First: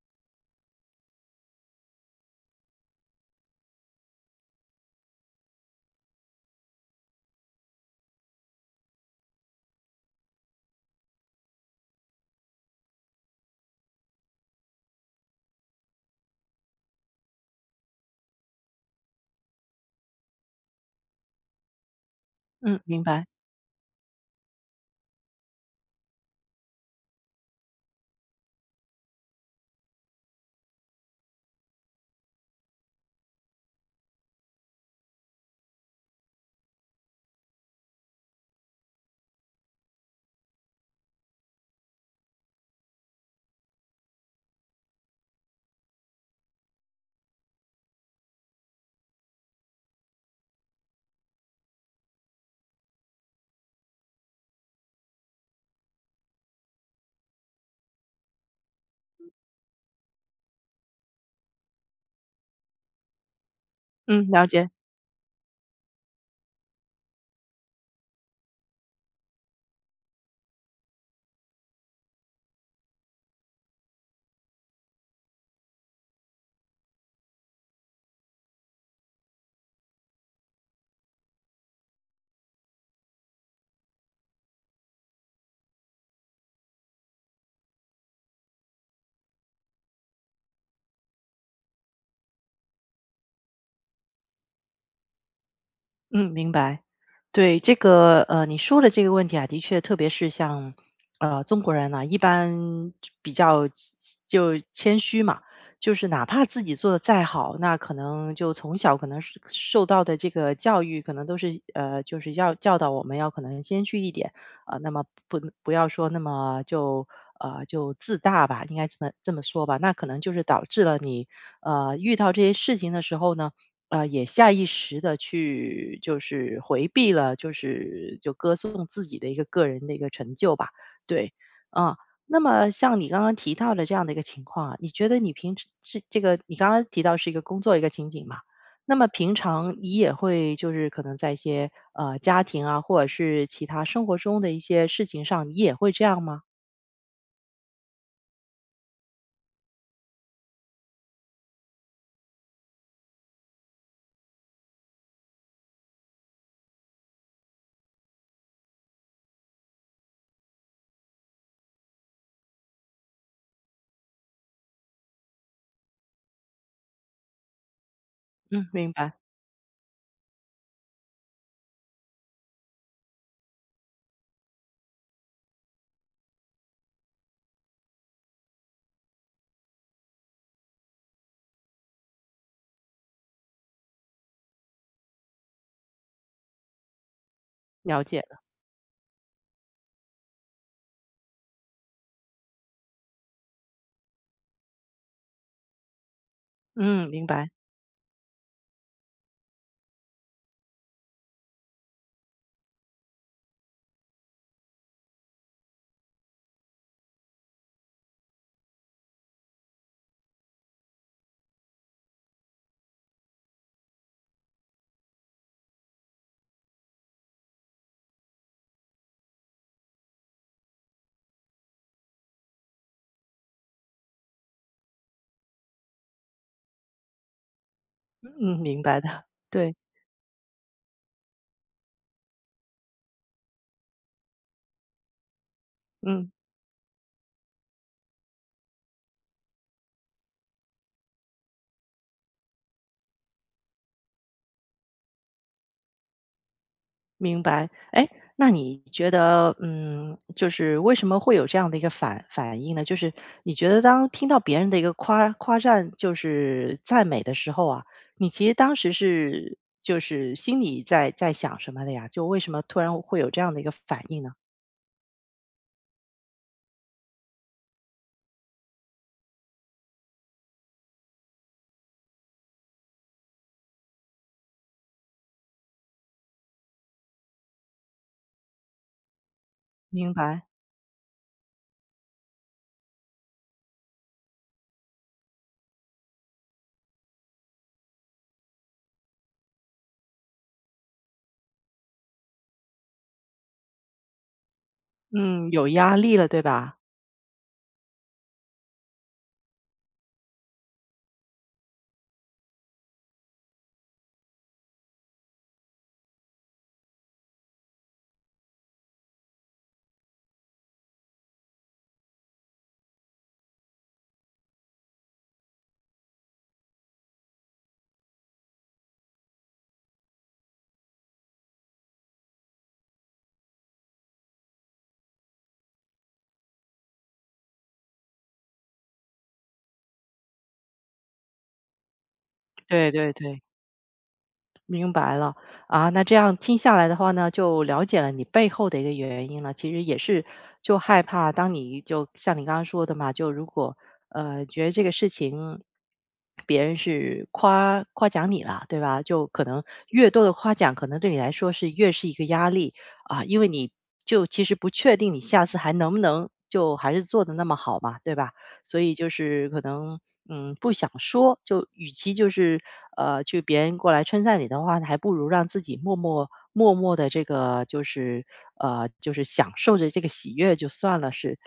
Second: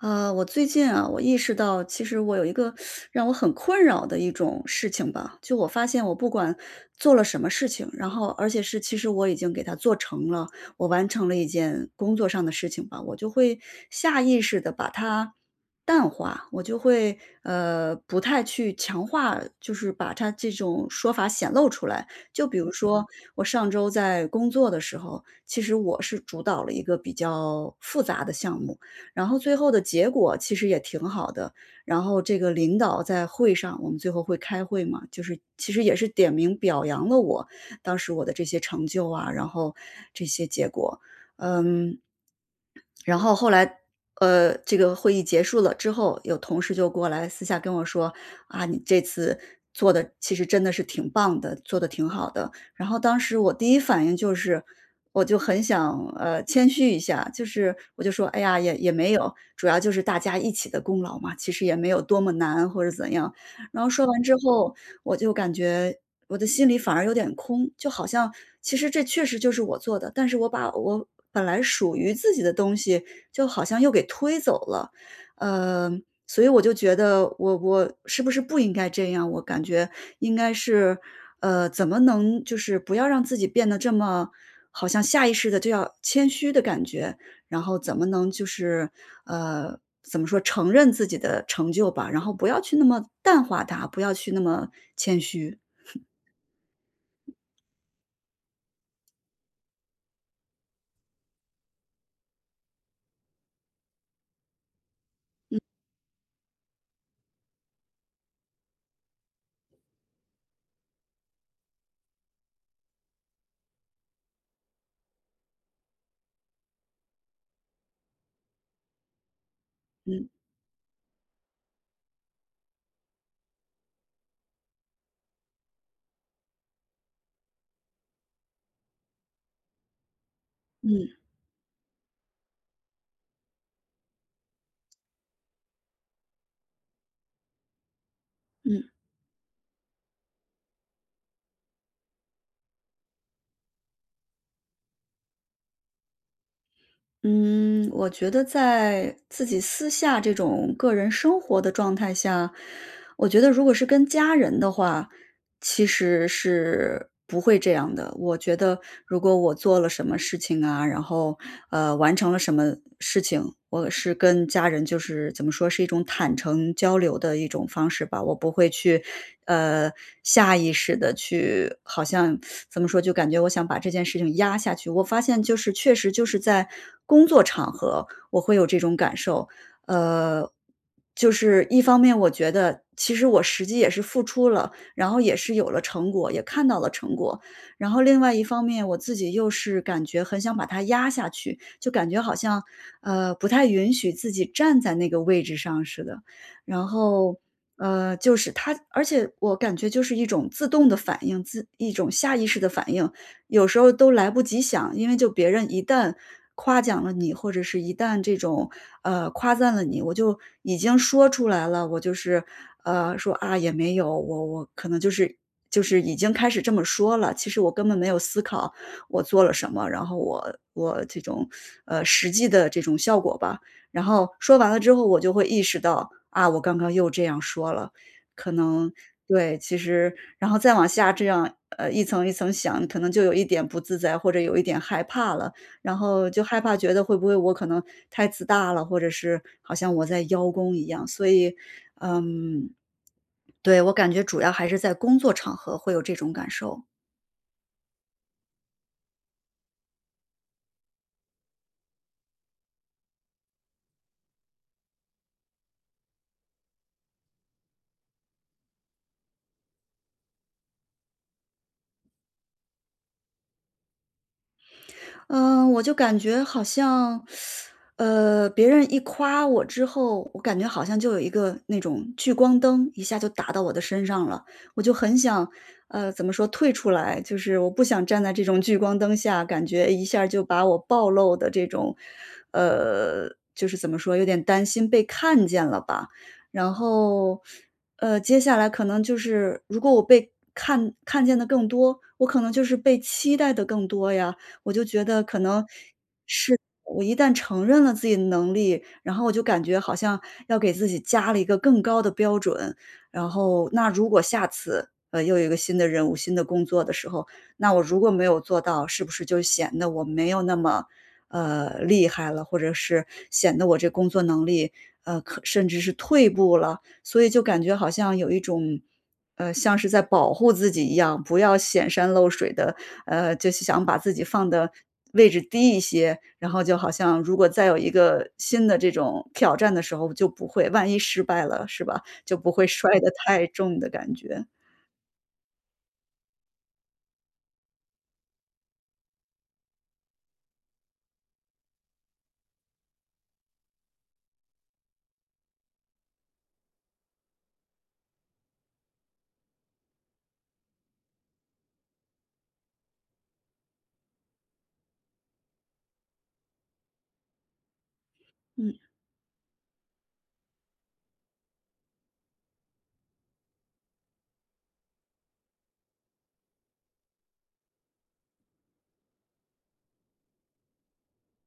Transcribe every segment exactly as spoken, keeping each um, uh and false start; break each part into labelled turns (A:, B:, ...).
A: 呃，我最近啊，我意识到，其实我有一个让我很困扰的一种事情吧，就我发现我不管做了什么事情，然后而且是其实我已经给它做成了，我完成了一件工作上的事情吧，我就会下意识的把它淡化，我就会呃不太去强化，就是把它这种说法显露出来。就比如
B: 嗯，明
A: 说
B: 白。
A: 我上周在工作的时候，其实我是主导了一个比较复杂的项目。然后最后的结果其实也挺好的。然后这个领导在会上，我们最后会开会嘛，就是其实也是点名表扬了我，当时我的这些成就啊，然后这些结果。嗯，然后后来，呃，这个会议结束了之后，有同事就过来私下跟我说："啊，你这次做的其实真的是挺棒的，做的挺好的。"然后当时我第一反应就是，我就很想，呃，谦虚一下，就是我就说："哎呀，也也没有，主要就是大家一起的功劳嘛，其实也没有多么难或者怎样。"然后说完
B: 嗯，
A: 之
B: 了解。
A: 后，我就感觉我的心里反而有点空，就好像其实这确实就是我做的，但是我把我本来属于自己的东西，就好像又给推走了。呃，所以我就觉得我我是不是不应该这样？我感觉应该是，呃，怎么能就是不要让自己变得这么好像下意识的就要谦虚的感觉，然后怎么能就是呃，怎么说，承认自己的成就吧，然后不要去那么淡化它，不要去那么谦虚。
B: 嗯，明白。对，这个呃，你说的这个问题啊，的确，特别是像呃中国人呢、一般比较就谦虚嘛，就是哪怕自己做的再好，那可能就从小可能是受到的这个教育，可能都是呃，就是要教导我们要可能谦虚一点啊、呃那么不不要说那么就。呃，就自大吧，应该这么这么说吧。那可能
A: 嗯
B: 就是导致了你，呃，遇到这些事情的时候呢，呃，也下意识的去就是回避了，就是就歌颂自己的一个个人的一个成就吧，
A: 嗯
B: 对。啊，那么像你刚刚提到的这样的一个情况啊，你觉得你平时是这个你刚刚提到是一个工作的一个情景嘛，
A: 嗯
B: 那么平常你也会就是可能在一些，呃，家庭啊，或者是其他生活中的一些事情上，你也会这样吗？
A: 嗯，我觉得在自己私下这种个人生活的状态下我觉得如果是跟家人的话，其实是不会这样的。我觉得如果我做了什么事情啊，然后，呃，完成了什么事情，我是跟家人就是怎么说，是一种坦诚交流的一种方式吧。我不
B: 嗯，
A: 会
B: 明
A: 去，
B: 白。
A: 呃，下意识的去好像怎么说，就感觉我想把这件事情压下去。我发现就是确实就是在工作场合，我会有这种感受。呃，就是一方面我觉得其实我实际也是付出了，然后也是有了成果，也看到了成果。然后
B: 了解
A: 另外
B: 了。
A: 一方面，我自己又是感觉很想把它压下去，就感觉好像，呃，不太允许自己站在那个位置上似的。然
B: 嗯，明
A: 后，
B: 白。
A: 呃，就是它而且我感觉就是一种自动的反应，自一种下意识的反应，有时候都来不及想，因为就别人一旦夸奖了你，或者是一旦这种，呃，夸赞了你，我就已经说出来了，我就是，呃，说："啊，也没有，我我可能就是就是已经开始这么说了，其实我根本没有思考我做了什么，然后我我这种，呃，实际的这种效果吧。"然后说完了之后，我就会意识到，啊，我刚刚又这样说了，可
B: 嗯，明
A: 能
B: 白的。
A: 对，
B: 对。
A: 其实然后再往下这样，呃，一层一层想，可能就有一点不自在，或者有一点害怕了。然后
B: 嗯。
A: 就害怕觉得会不会我可能太自大了，或者是好像我在邀功一样。所以，嗯，对，我感觉主要还是在工作场合会有这种感受。
B: 明白，哎，那你觉得，嗯，就是为什么会有这样的一个反反应呢？就是你觉得当听到别人的一个夸夸赞，就是赞美的时候啊，你其实当时是就是心里在在想什么的呀？就为什么突然会有这样的一个反应呢？
A: 嗯，我就感觉好像，呃，别人一夸我之后，我感觉好像就有一个那种聚光灯一下就打到我的身上了，我就很想，呃，怎么说，退出来，就是我不想站在这种聚光灯下，感觉一
B: 明
A: 下
B: 白。
A: 就把我暴露的这种，呃，就是怎么说，有点担心被看见了吧。然后，呃，接下来可能就是，如果我被看看见的更多，我可能就是被期待的更多呀。我就觉得可
B: 嗯，
A: 能
B: 有压力了，对吧？
A: 我一旦承认了自己的能力，然后我就感觉好像要给自己加了一个更高的标准。然后那如果下次，呃，又有一个新的任务、新的工作的时候，那我如果没有做到，是不是就显得我没有那么，呃，厉害了，或者是显得我这工作能力，呃，可甚至是退步了？所以就感觉好像有一种呃，像是在保护自己一样，不要显山露水的，呃，就是想把自己放的位置低一些，然后就好像如果再有一个新的这种挑战的时候就不会万一失败了，是吧？就不会
B: 对
A: 摔得
B: 对对。
A: 太重的感觉。
B: 明白了。啊，那这样听下来的话呢，就了解了你背后的一个原因了。其实也是就害怕，当你就像你刚刚说的嘛，就如果呃觉得这个事情别人是夸夸奖你了，对吧？就可能越多的夸奖，可能对你来说是越是一个压力啊，因为你就其实不确定你下次还能不能就还是做的那么好嘛，对吧？
A: 嗯，
B: 所以就是可能嗯不想说，就与其就是呃去别人过来称赞你的话，还不如让自己默默默默的这个就是呃就是享受着这个喜悦就算了，是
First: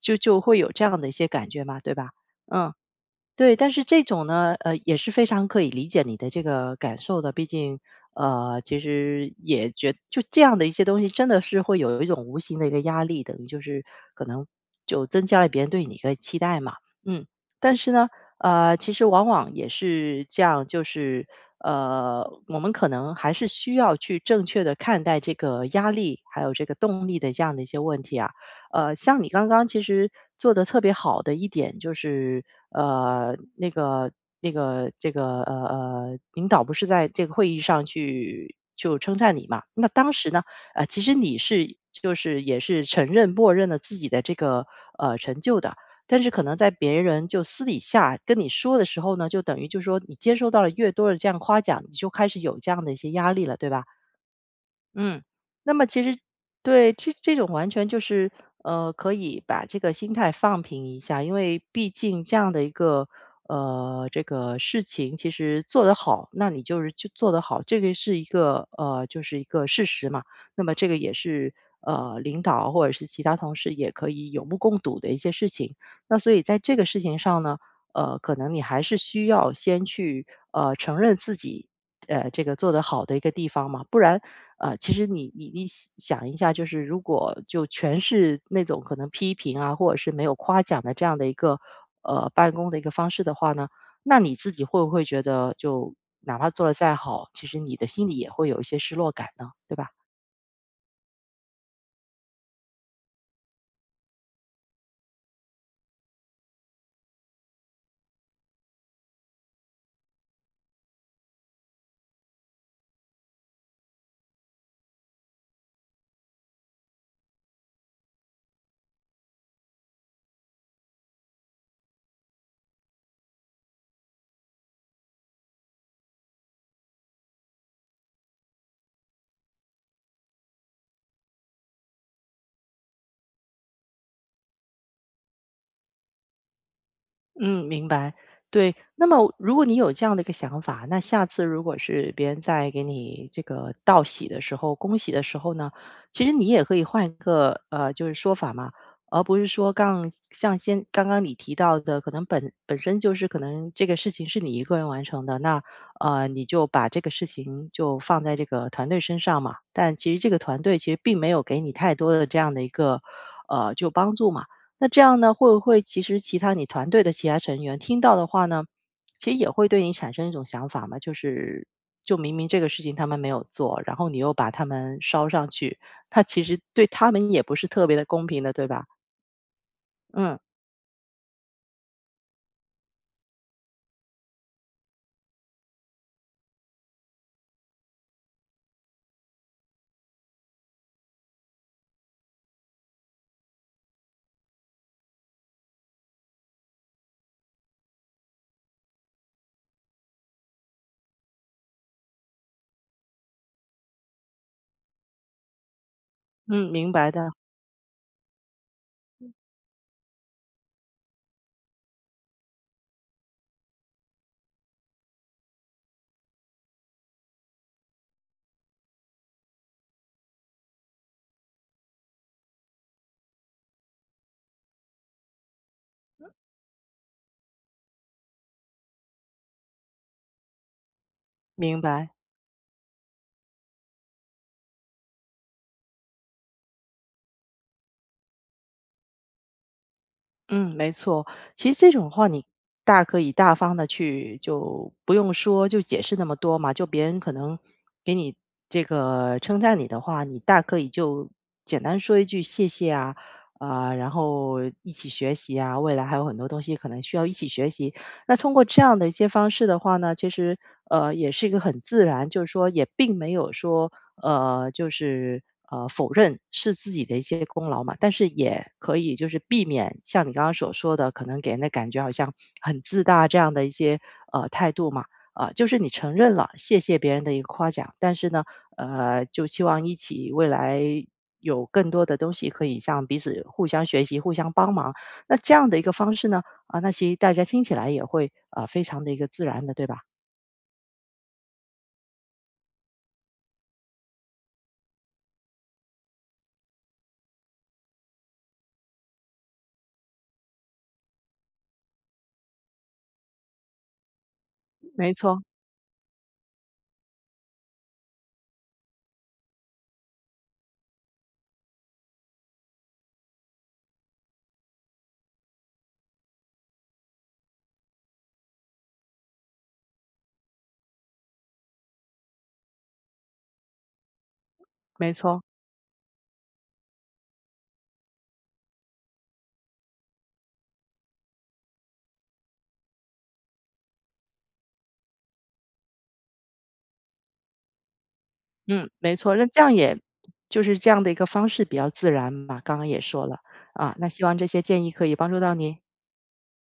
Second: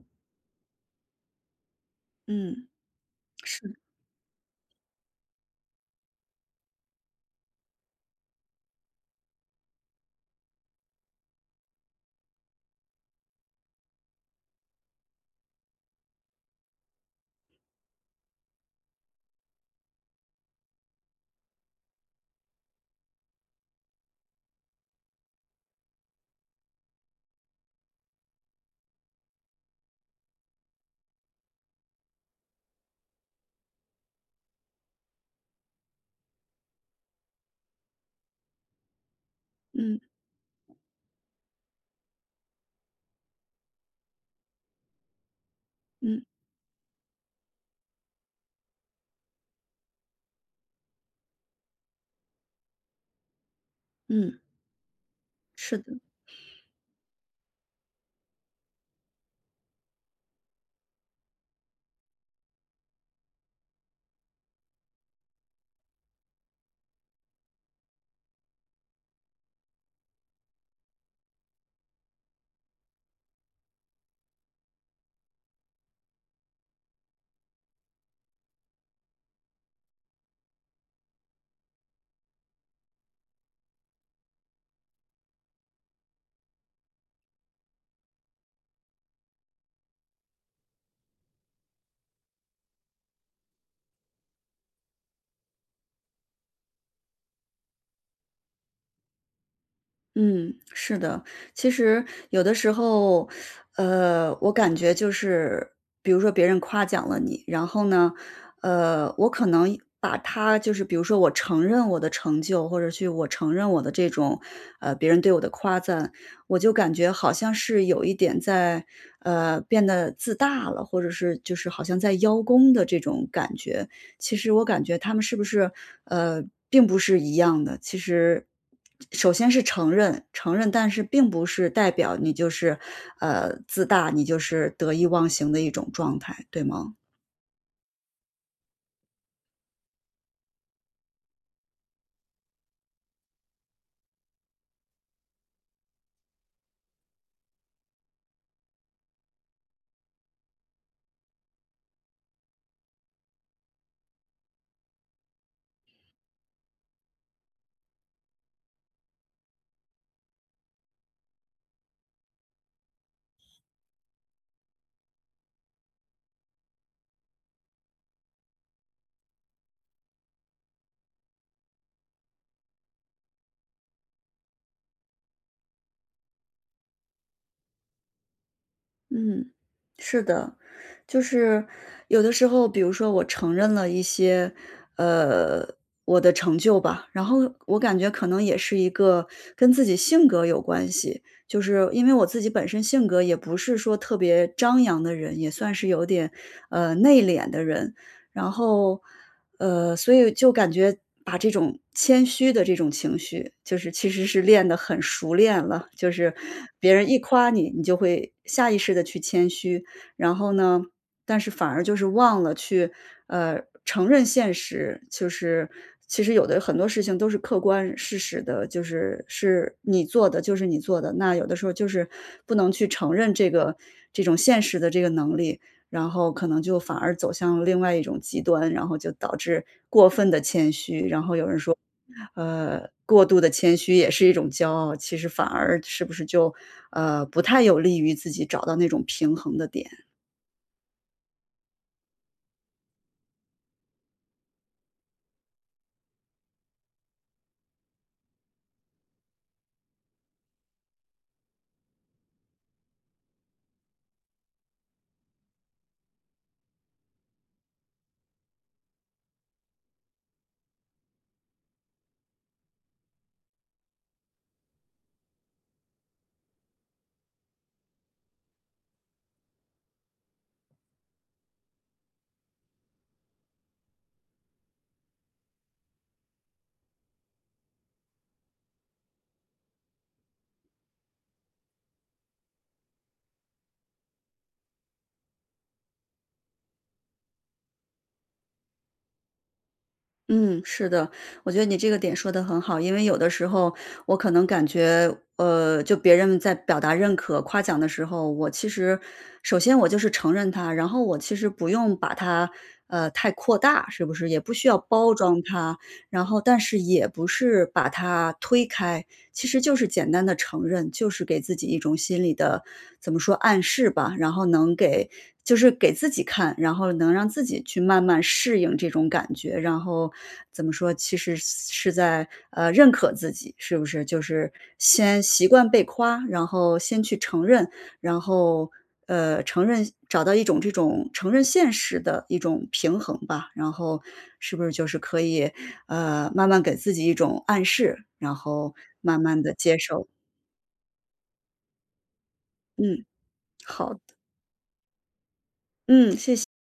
B: 就就会有这样的一些感觉嘛，对吧？
A: 嗯，
B: 嗯。对，但是这种呢，呃，也是非常可以理解你的这个感受的。毕竟，呃，其实也觉就这样的一些东西，真的是会有一种无形的一个压力，等于就是可能就增加了别人对你的期待嘛。嗯，但是呢，呃，其实往往也是这样，就是呃，我们可能还是需要去正确的看待这个压力，还有这个动力的这样的一些问题啊。呃，像你刚刚其实做的特别好的一点就是，呃，那个那个这个呃呃，领导不是在这个会议上去就称赞你嘛？那
A: 嗯，
B: 当时呢，呃，其实你是就是也是承认默认了自己的这个呃成就的。但
A: 嗯，
B: 是可能在别人就私底下跟你说的时候呢，就等于就是说你接收到了越多的这样夸奖，你就开始有这样的一些压力了，对吧？
A: 嗯，
B: 嗯，那
A: 是
B: 么
A: 的。
B: 其实对，这这种完全就是，呃，可以把这个心态放平一下，因为毕竟这样的一个，呃，这个事情其实做得好，那你就是就做得好，这个是一个，呃，就是一个事实嘛。那么这个也是，呃，领导或者是其他同事也可以有目共睹的一些事情。那所以在这个事情上呢，呃，可能你还是需要先去，呃，承认自己。呃，这个做得好的一个地方嘛，不然呃，其实你你你想一下，就是如果就全是那种可能批评啊，或者是没有夸奖的这样的一个呃办公的一个方式的话呢，那你自己会不会觉得就哪怕做得再好，其实你的心里也会有一些失落感呢？对吧？
A: 嗯，是的，其实有的时候，呃，我感觉就是，比如说别人夸奖了你，然后呢，呃，我可能把他就是比如说我承认我的成就，或者去我承认我的这种，呃，别人对我的夸赞，我就感觉好像是有一点在，呃，变得自大了，或者是就是好像在邀功的这种感觉。其实我感觉他们是不是，呃，并不是一样的。其实首先是承认，承认，但是并不是代表你就是，呃，自大，你就是得意忘形的一种状态，对吗？
B: 嗯，明白。对，那么如果你有这样的一个想法，那下次如果是别人在给你这个道喜的时候、恭喜的时候呢，其实你也可以换一个呃，就是说法嘛，而不是说刚像先刚刚你提到的，可能本本身就是可能这个事情是你一个人完成的，那呃你就把这个事情就放在这个团队身上嘛，但其实这个团队其实并没有给你太多的这样的一个呃就帮助嘛。那这样呢，会不会其实其他你团队的其他成员听到的话呢，其实也会对你产生一种想法嘛，就是就明明这个事情他们没有做，然后你又把他们捎上去，那其实对他们也不是特别的公平的，对吧？
A: 嗯，是
B: 嗯
A: 的，就是有的时候，比如说我承认了一些，呃，我的成就吧，然后我感觉可能也是一个跟自己性格有关系，就是因为我自己本身性格也不是说特别张扬的人，也算是有点呃内敛的人，然后。呃，所以就感觉把这种谦虚的这种情绪，就是其实是练得很熟练了，就是
B: 嗯，明
A: 别
B: 白
A: 人一
B: 的。
A: 夸你，你就会下意识地去谦虚，然后呢，但是反而就是忘了去，呃，承认现实，就是其实有的很多事情都是客观事实的，就是是你做的就是你做的，那有的时候就是不能去承认这个这种现实的这个能力，然后可能就反而走向另外一种极端，然后就导致过分的谦虚。然后有人说，
B: 明白。
A: 呃，过度的谦虚也是一种骄傲，其实反而是不是就，呃，不太有利于自己找到那种平衡的点。
B: 嗯，没错。其实这种话，你大可以大方的去，就不用说，就解释那么多嘛。就别人可能给你这个称赞你的话，你大可以就简单说一句谢谢啊，啊、然后一起学习啊，未来还有很多东西可能需要一起学习。那通过这样的一些方式的话呢，其实呃也是一个很自然，就是说也并没有说呃，就是呃否认是自己的一些功劳嘛，但是也可以就是避免像你刚刚所说的，可能给人的感觉好像很自大这样的一些呃态度嘛。啊、就是你承认了，谢谢别人的一个夸奖，但是呢，呃，就期望一起未来有更多的东西可以向彼此互相学习、互相帮忙。那这样的一个方式呢，啊，那其实大家听起来也会啊、呃非常的一个自然的，对吧？
A: 嗯，是的，我觉得你这个点说的很好，因为有的时候我可能感觉，呃，就别人在表达认可、夸奖的时候，我其实首先我就是承认它，然后我其实不用把它，呃，太扩大，是不是？也不需要
B: 没
A: 包
B: 错，
A: 装它，然后但是也不是把它推开，其实就是简单的承认，就是给自己一种心理的怎么说暗示吧，然后能给就是给自己看，然后能让自己去慢慢适应这种感觉，然后怎么说，其实是在呃认可自己，是不是？就是
B: 没
A: 先
B: 错。
A: 习惯被夸，然后先去承认，然后呃，承认找到一种这种承认现实的一种平衡吧，然后是不是就是可以，呃，慢慢给自己一种暗示，然后
B: 嗯，没
A: 慢
B: 错，
A: 慢
B: 那
A: 的
B: 这样
A: 接
B: 也
A: 受。
B: 就是这样的一个方式比较自然嘛，刚刚
A: 嗯，
B: 也说了，啊，
A: 好
B: 那
A: 的，
B: 希望这些建议可以帮助到您。
A: 嗯，谢谢。